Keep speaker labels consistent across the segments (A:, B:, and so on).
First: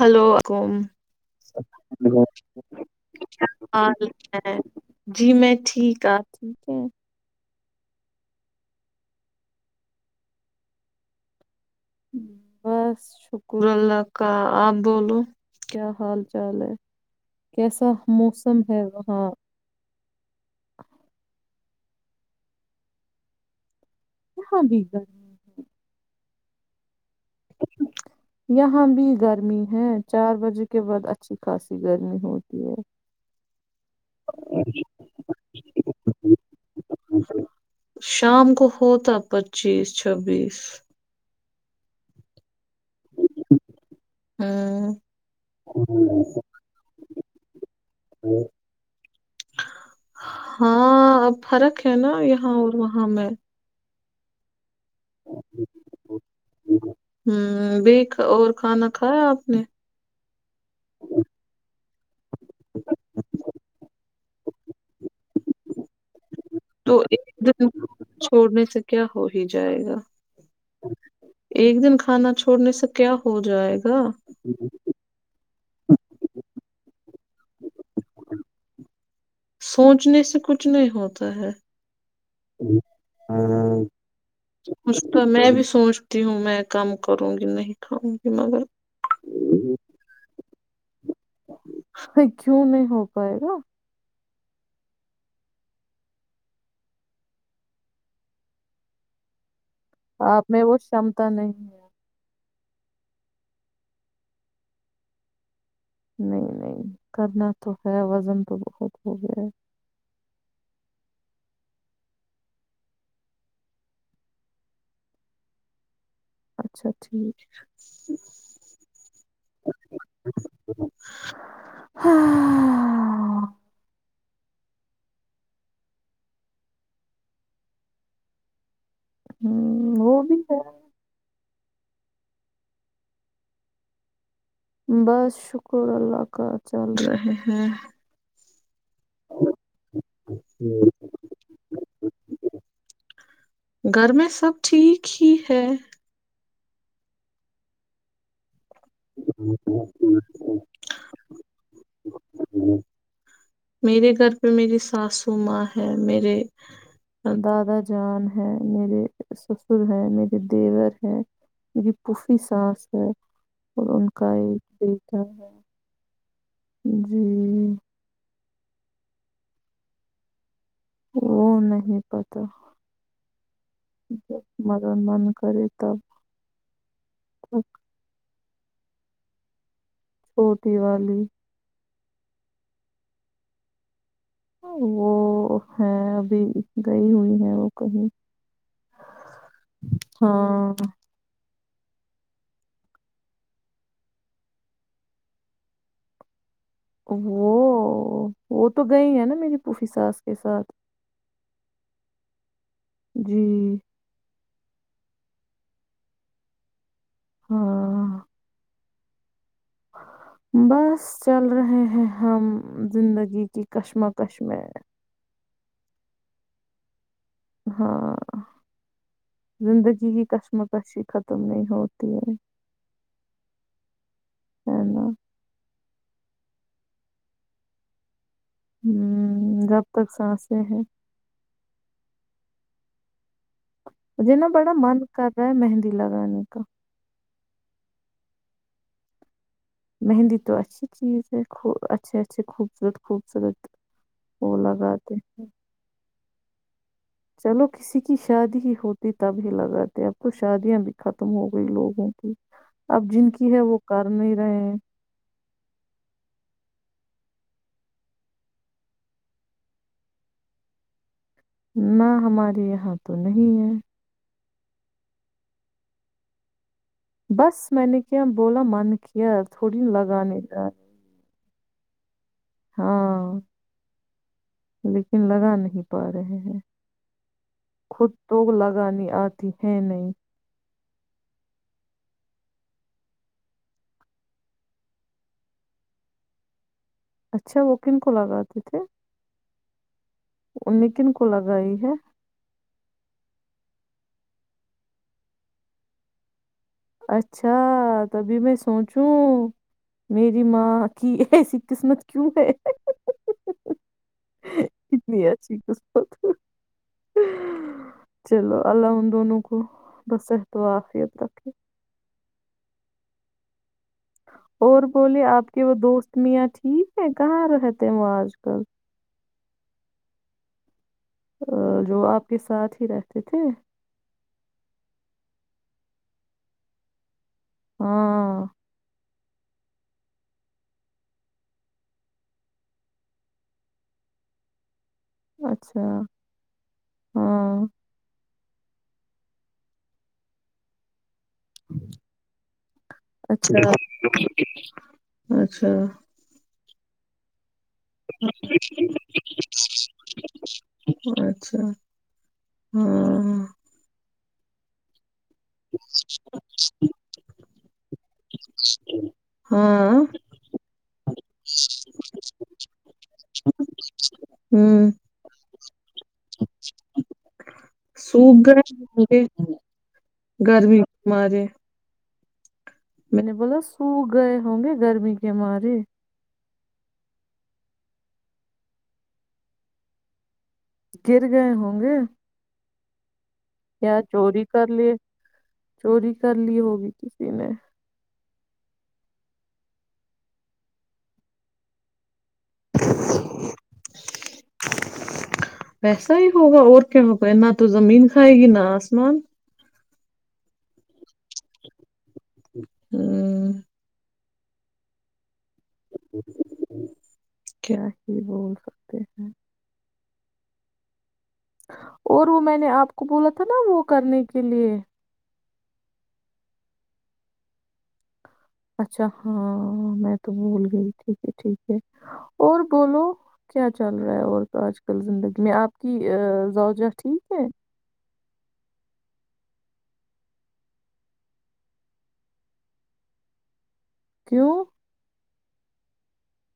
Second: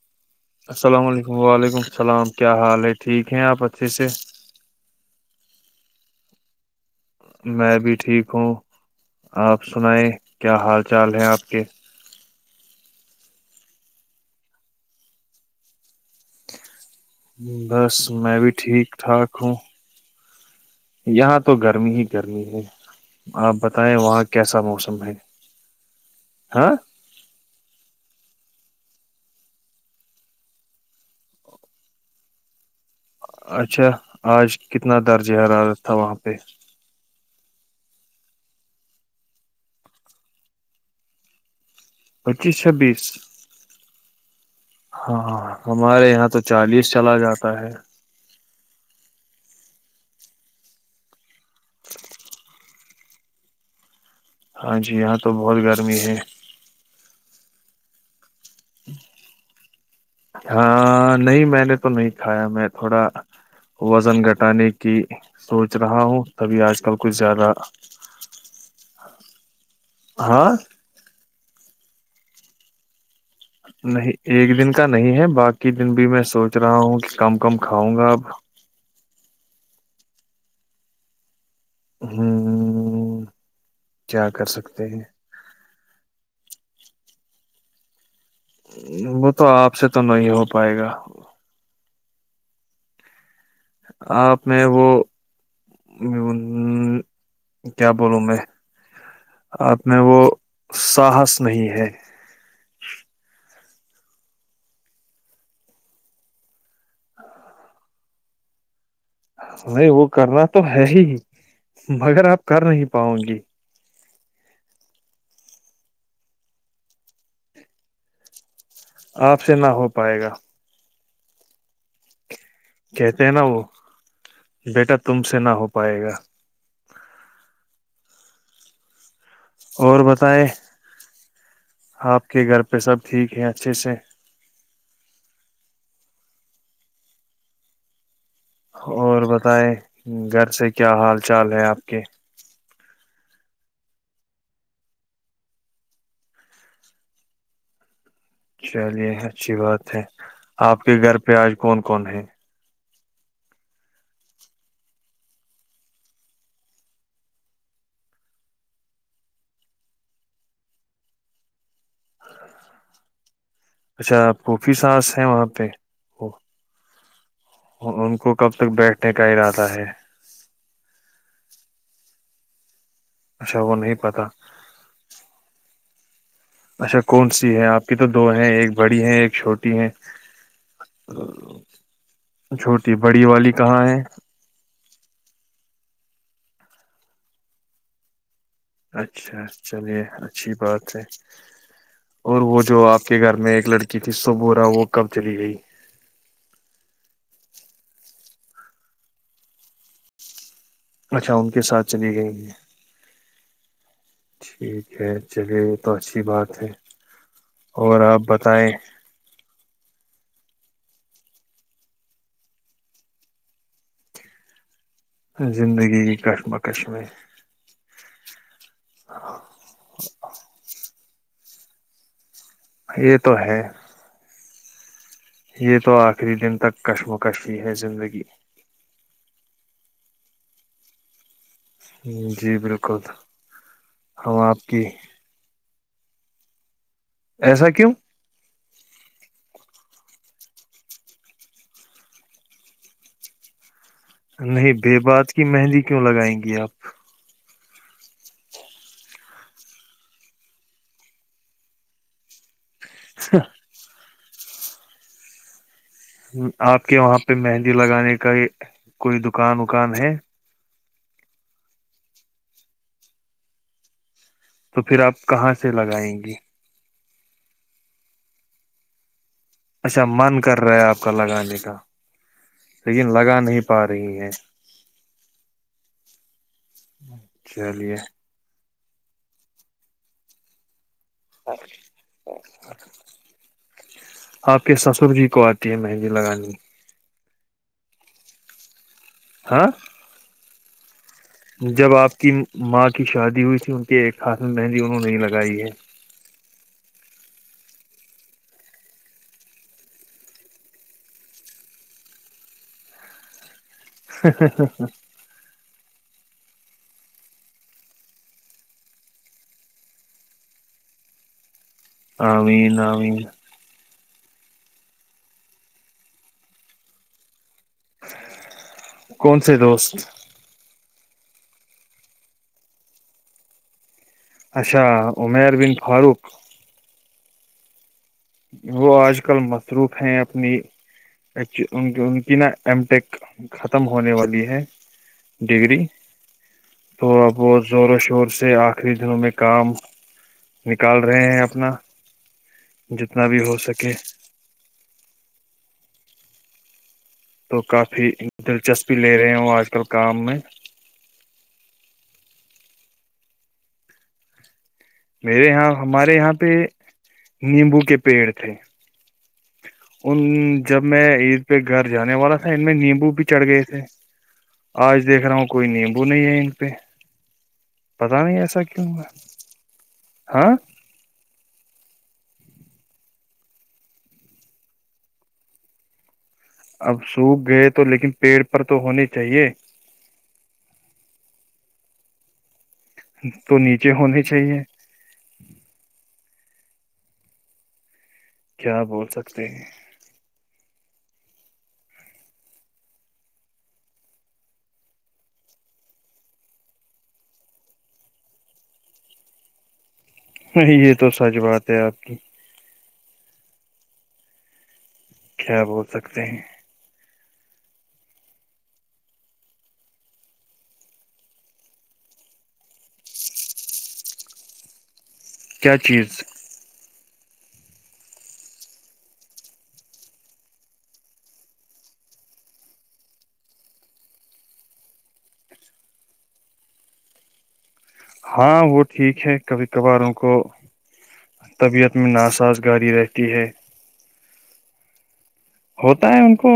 A: hello واں
B: السلام علیکم وعلیکم السلام کیا حال ہے ٹھیک ہیں آپ اچھے سے
A: جی میں ٹھیک ہے ٹھیک ہے
B: میں بھی ٹھیک ہوں آپ سنیں کیا حال چال ہیں آپ کے
A: بس شکر اللہ کا آپ بولو کیا حال چال ہے کیسا
B: بس میں بھی
A: موسم ہے
B: ٹھیک
A: وہاں
B: ٹھاک ہوں یہاں تو گرمی ہی گرمی ہے آپ ب بت ہے وہاں کیسا
A: یہاں بھی
B: موسم ہے
A: گرمی
B: ہاں
A: یہاں بھی گرمی ہے چار بجے کے بعد اچھی خاصی گرمی ہوتی ہے
B: اچھا آج کتنا درجہ حرارت تھا وہاں پہ
A: شام کو ہوتا پچیس چھبیس
B: پچیس چھبیس
A: ہوں
B: ہاں ہمارے یہاں تو چالیس چلا جاتا ہے
A: ہاں اب فرق ہے نا یہاں اور وہاں میں
B: ہاں جی یہاں تو بہت گرمی ہے
A: ہمم بھی اور کھانا کھایا آپ نے
B: ہاں نہیں میں نے تو نہیں کھایا میں تھوڑا وزن گھٹانے کی سوچ رہا ہوں تبھی آج
A: تو
B: کل کچھ
A: ایک
B: زیادہ
A: دن چھوڑنے سے کیا ہو ہی جائے گا
B: ہاں
A: ایک دن کھانا چھوڑنے سے کیا ہو جائے گا
B: نہیں ایک دن کا نہیں ہے باقی ہی دن بھی میں سوچ رہا ہوں کہ کم کم کھاؤں گا اب
A: سوچنے سے کچھ نہیں ہوتا ہے
B: ہ کیا کر سکتے
A: میں بھی سوچ تیوں میں کم کروں گی نہیں کھاوں گی مگر
B: وہ تو آپ سے تو نہیں ہوتا پائے گا
A: کیوں نہیں ہو پائے گا
B: آپ میں وہ کیا بولوں میں آپ میں وہ
A: آپ میں وہ شمتا
B: ساہس نہیں ہے
A: نہیں نہیں کرنا تو ہے وزن تو بہت ہو گیا ہے
B: نہیں وہ کرنا تو ہے ہی مگر آپ کر نہیں پاؤ گی
A: اچھا ٹھیک
B: آپ سے نہ ہو پائے گا
A: ہاں
B: کہتے ہیں نا وہ بیٹا تم سے نہ ہو پائے گا اور
A: وہ بھی
B: بتائیں
A: ہے
B: آپ کے گھر پہ سب ٹھیک ہیں اچھے سے
A: بس شکر اللہ کا چل رہے ہیں
B: اور بتائے گھر سے
A: ہوں
B: کیا حال چال ہے آپ کے
A: گھر میں سب ٹھیک ہی ہے
B: چلیے اچھی بات ہے آپ کے گھر پہ آج کون کون ہے
A: میرے گھر پہ میری ساسو ماں ہے میرے دادا جان ہے میرے سسر ہے میرے دیور ہے میری پوفی ساس ہے اور ان
B: اچھا
A: کا ایک
B: پوفی ساس
A: بیٹا
B: ہے وہاں پہ وہ
A: جی
B: ان کو کب تک بیٹھ نے کا ارادہ ہے
A: وہ نہیں پتا
B: اچھا وہ نہیں پتا
A: جب من کرے تب
B: اچھا کون سی
A: تک
B: ہے آپ کی تو دو ہیں ایک بڑی ہے ایک چھوٹی ہے
A: چھوٹی والی
B: چھوٹی بڑی والی کہاں ہے
A: وہ ہے ابھی گئی ہوئی ہے وہ کہیں
B: اچھا چلیے اچھی
A: ہاں
B: بات ہے اور وہ جو آپ کے گھر میں ایک لڑکی تھی سبورا وہ کب چلی گئی
A: وہ وہ تو گئی ہے نا میری پوپھی ساس کے ساتھ
B: اچھا ان کے ساتھ چلی گئی ہیں
A: جی
B: ٹھیک ہے چلیے یہ تو اچھی بات ہے اور
A: ہاں
B: آپ بتائیں
A: بس چل رہے ہیں ہم زندگی کی کشمکش میں
B: زندگی کی کشمکش میں
A: ہاں زندگی کی کشمکش ہی ختم ختم نہیں ہوتی ہے
B: یہ تو ہے
A: ہے نہ
B: یہ تو آخری دن تک کشمکش ہی ہے زندگی
A: ہمم جب تک سانسیں ہیں
B: جی بالکل
A: مجھے
B: ہم
A: نہ
B: آپ
A: بڑا
B: کی
A: من کر رہا ہے مہندی لگانے کا
B: ایسا کیوں
A: مہندی تو اچھی چیز ہے اچھے اچھے خوبصورت خوبصورت وہ
B: نہیں بے
A: لگاتے
B: بات کی
A: ہیں
B: مہندی کیوں لگائیں گی آپ
A: چلو کسی کی شادی ہی ہوتی تب ہی لگاتے اب تو شادیاں بھی ختم ہو گئی لوگوں کی اب جن کی ہے وہ کا س نہیں رہے ہیں [unintelligible] [inaudible]
B: آپ کے وہاں پہ مہندی لگانے کا کوئی دکان وکان ہے
A: نہ ہمارے یہاں تو نہیں ہے
B: تو پھر آپ کہاں سے لگائیں گے
A: بس میں نے کیا بولا من کیا تھوڑی
B: اچھا من
A: لگانے
B: کر رہا ہے آپ کا لگانے کا [inaudible] لیکن لگا
A: ہاں
B: نہیں پا رہی ہے
A: لیکن لگا نہیں پا رہے ہیں
B: چلیے
A: خود تو لگا انی آتی ہے نہیں
B: آپ کے سسر جی کو آتی ہے مہندی لگانی
A: اچھا وہ کن کو لگاتے تھے
B: ہاں
A: ان نیکن کو لگائی ہے
B: جب آپ کی ماں کی شادی ہوئی تھی کہ کاص میں مہندی انہوں نے نہیں لگائی ہے
A: اچھا تبھی میں سوچوں میری ماں کی ایسی قسمت کیوں ہے کتنی اسیھی ک چلو اللہ ان دونوں کو بس احت وافیت رکھے
B: آین آین
A: اور بولے آپ کے وہ دوست میاں ٹھیک ہے کہاں رہتے ہیں وہ آج کل
B: کون سے دوست
A: جو آپ کے ساتھ ہی رہتے تھے
B: اچھا عمیر بن فاروق
A: ہاں
B: وہ آج کل مصروف ہیں اپنی ان کی نا ایم ٹیک ختم ہونے والی ہے
A: اچھا
B: ڈگری تھوڑا بہت
A: ہاں
B: زور و شور سے آخری دنوں میں کام نکال رہے ہیں اپنا جتنا بھی ہو
A: اچھا
B: سکے
A: اچھا
B: تو کافی دلچسپی لے رہے ہو آج کل کام میں
A: اچھا ہاں
B: میرے یہاں ہمارے یہاں پہ نیمبو کے پیڑ تھے
A: ہاں
B: ان جب میں عید پہ گھر جانے والا تھا ان میں نیمبو بھی چڑھ گئے تھے
A: ہوں
B: آج دیکھ رہا ہوں کوئی نیمبو نہیں ہے ان پہ پتا نہیں
A: سوکھ
B: ایسا کیوں ہے
A: گے
B: ہاں
A: گرمی مارے میں نے بولا سوکھ گئے ہوں گے گرمی کے مارے
B: اب سوکھ گئے تو لیکن پیڑ پر تو ہونے چاہیے
A: گر گئے ہوں گے
B: تو نیچے
A: یا
B: ہونے
A: چوری
B: چاہیے
A: کر لیے چوری کر لی ہوگی کسی نے
B: کیا بول سکتے ہیں
A: [inaudible] ویسا ہی ہوگا اور کیا ہوگا نہ تو زمین کھائے گی نہ آسمان
B: نہیں یہ تو سچ بات ہے آپ کی
A: ہوں
B: کیا بول سکتے ہیں
A: کیا ہی بول سکتے ہیں اور وہ میں نے آپ کو بولا تھا نا وہ کرنے کے لئے
B: کیا چیز
A: اچھا ہاں میں تو بھول گئی ٹھیک ہے ٹھیک ہے اور بولو کیا چل رہا ہے اور آج کل زندگی میں آپ کی زاؤ جہ ٹھیک ہے
B: ہاں وہ ٹھیک ہے کبھی کبھاروں کو طبیعت میں ناسازگاری رہتی ہے
A: کیوں
B: ہوتا ہے ان کو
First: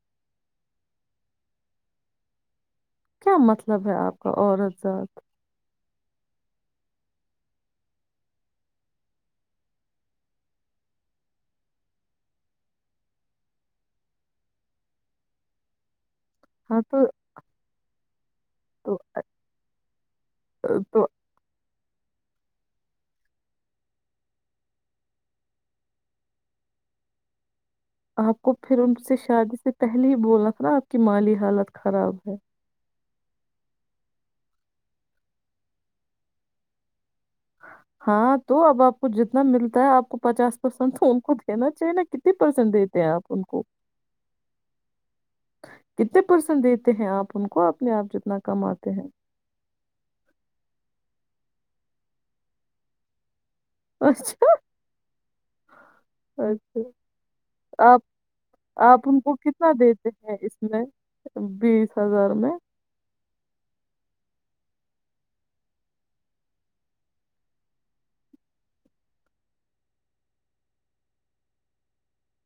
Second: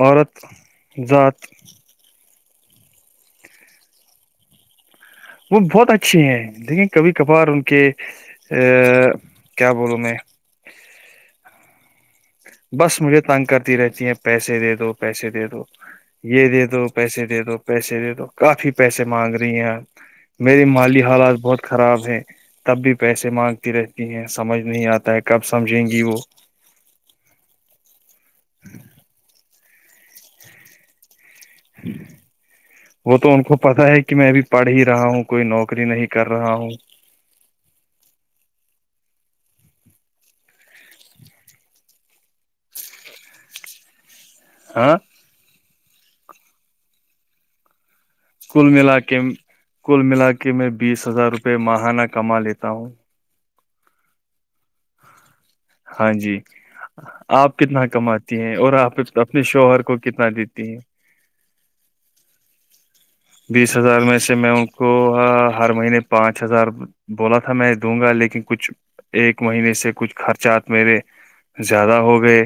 B: عورت ذات
A: کیا مطلب ہے آپ کا عورت ذات
B: وہ بہت اچھی ہیں لیکن کبھی کبھار ان کے ا کیا بولوں میں بس مجھے تنگ کرتی رہتی ہیں پیسے دے دو پیسے دے دو یہ دے
A: ہاں
B: دو
A: تو
B: پیسے دے دو پیسے دے دو کافی
A: تو
B: پیسے مانگ رہی ہیں میری مالی
A: تو
B: حالات بہت خراب ہے تب بھی پیسے مانگتی رہتی ہیں سمجھ نہیں آتا ہے کب سمجھیں گی وہ
A: آ کو پھر ان سے شادی سے پہلے ہی بولنا تھا نا آپ کی مالی حالت خراب ہے
B: وہ تو ان کو پتا ہے کہ کہ میں بھی پڑھ ہی رہا ہوں کوئی نوکری نہیں کر رہا ہوں
A: ہاں تو اب آپ کو جتنا ملتا ہے آپ کو پچاس پرسینٹ ان کو دینا چاہیے نا کتنی پرسینٹ دیتے ہیں آپ ان کو
B: ہاں
A: کتنے پرسینٹ دیتے ہیں آپ ان کو آپ جتنا
B: کل
A: کماتے
B: ملا
A: ہیں
B: کے کل ملا کے میں بیس ہزار روپ پہ ماہانہ کما لیتا ہوں
A: اچھا
B: ہاں جی
A: اچھا
B: آپ کتنا کماتی ہیں اور آپ
A: ان کو
B: اپنے
A: کتنا
B: شوہر کو
A: دیتے
B: کتنا
A: ہیں اس
B: دیتی ہیں
A: میں بیس ہزار میں
B: بیس ہزار میں سے میں ان کو ہر مہینے پانچ ہزار بولا تھا میں دوں گا لیکن کچھ ایک مہینے سے کچھ خرچات میرے زیادہ ہو گئے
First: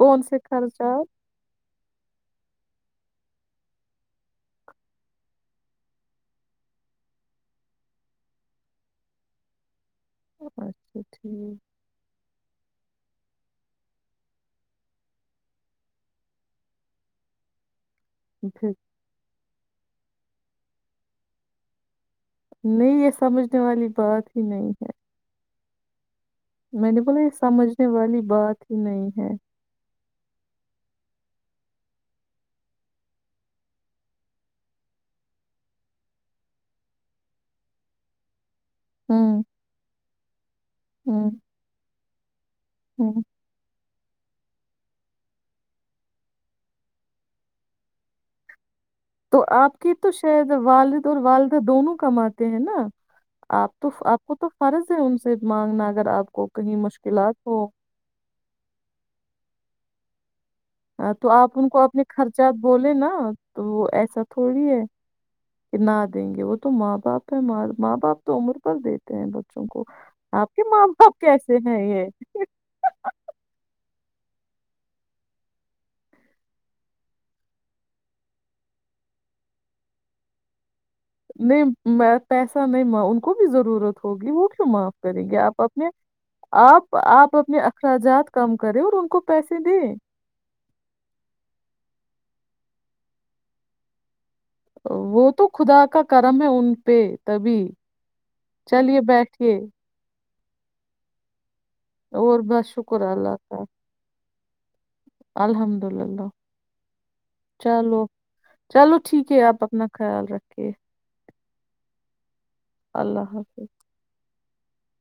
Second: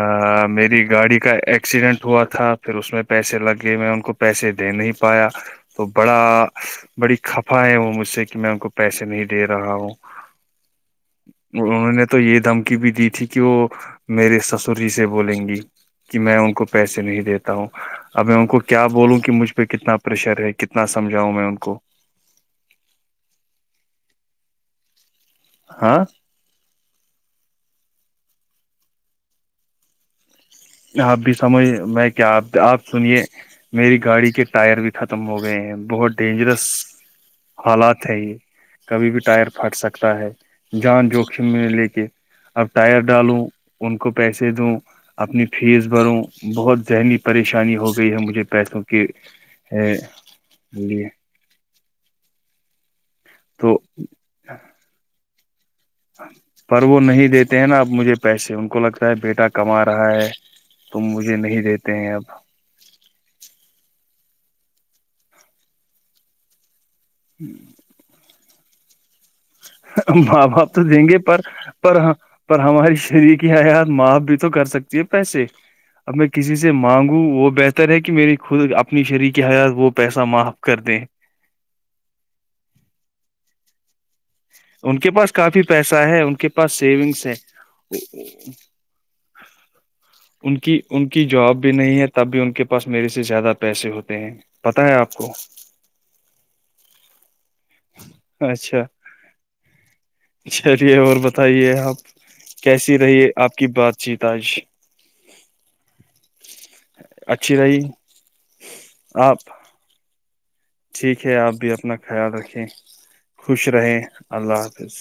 A: کون سے
B: میری
A: خرچات
B: گاڑی کا ایکسیڈنٹ ہوا تھا پھر اس میں پیسے لگ گئے میں ان کو پیسے دے نہیں پایا تو بڑا بڑی خفا ہے وہ مجھ سے کہ میں ان کو پیسے نہیں دے رہا ہوں
A: اچھا ٹھیک
B: انہوں نے تو یہ دھمکی بھی دی تھی کہ وہ میرے سسری سے بولیں گی کہ میں ان کو پیسے نہیں دیتا ہوں اب میں ان کو
A: پھر
B: کیا وں کہ مجھ پہ کتنا پرریشر ہے کتنا سمجھاؤں میں ان کو
A: نہیں یہ سمجھنے والی بات ہی نہیں ہے
B: ہاں
A: میں نے بولا یہ سمجھنے والی بات ہی نہیں ہے
B: آپ بھی سمجھ میں کیا آپ آپ سنیے میری گاڑی کے ٹائر بھی ختم ہو گئے ہیں بہت ڈینجرس حالات ہے یہ کبھی بھی
A: ہوں
B: ٹائر پھٹ سکتا ہے جان
A: ہوں
B: جوخم میں لے کے اب ٹائر
A: ہوں
B: ڈالوں ان کو پیسے دوں اپنی فیس بھروں بہت ذہنی پریشانی ہو گئی ہے مجھے پیسوں کی
A: تو آپ کی تو شاید والد
B: لیے
A: اور والدہ دونوں کمات ہیں نا آپ تو آپ کو تو فرض ہے ان سے مانگنا اگر آپ کو کہیں
B: پر وہ نہیں
A: مشکلات
B: دیتے
A: ہو
B: ہیں نا اب مجھے پیسے ان کو لگتا ہے بیٹا کما رہا ہے تم
A: تو
B: مجھے
A: آپ
B: نہیں
A: ان کو
B: دیتے
A: اپنے
B: ہیں اب
A: خرچات بولے نا تو وہ پیسہ تھوڑی ہے کہ نہ دیں گے وہ ت ماپ باپ ہےاں ماں باپ تو امر دیتے ہیں ب
B: ماں باپ تو دیں گے پر
A: ہیں
B: پر
A: یہ
B: پر ہماراری شریر کی حیات ماںپ تو کر سکتی ہے پیسے اب میں کسی سے مانگوں وہ بہتر ہے کہ میری خود اپنی شریک حیات وہ پیسہ معاف کر دیں
A: نہیں میں پیسہ نہیں ماں ان کو بھی ضرورت ہوگی وہ کیوں معاف
B: ان کے
A: کریں
B: پاس
A: گے آپ
B: کافی
A: اپنے
B: پیسہ ہے ان کے پاس
A: آپ
B: سیونگس ہے
A: آپ اپنے اخراجات کم کریں اور ان کو پیسے دیں
B: ان کی ان کی جاب بھی نہیں ہے تب بھی ان کے پاس میرے سے زیادہ پیسے ہوتے ہیں پتا ہے آپ
A: وہ
B: کو
A: تو خدا کا کرم ہے ان پہ تبھی
B: اچھا
A: چلیے بیٹھیے [inaudible]
B: چلیے اور بتائیے آپ
A: اور بس
B: کیسی
A: شکر
B: رہیے
A: اللہ
B: آپ
A: کا
B: کی بات چیت آج
A: الحمد للہ
B: اچھی رہی
A: چلو چلو ٹھیک ہے آپ اپنا خر خیال رکھے
B: ٹھیک ہے آپ بھی اپنا خیال ر
A: اللہ حافظ
B: خوش رہے اللہ بس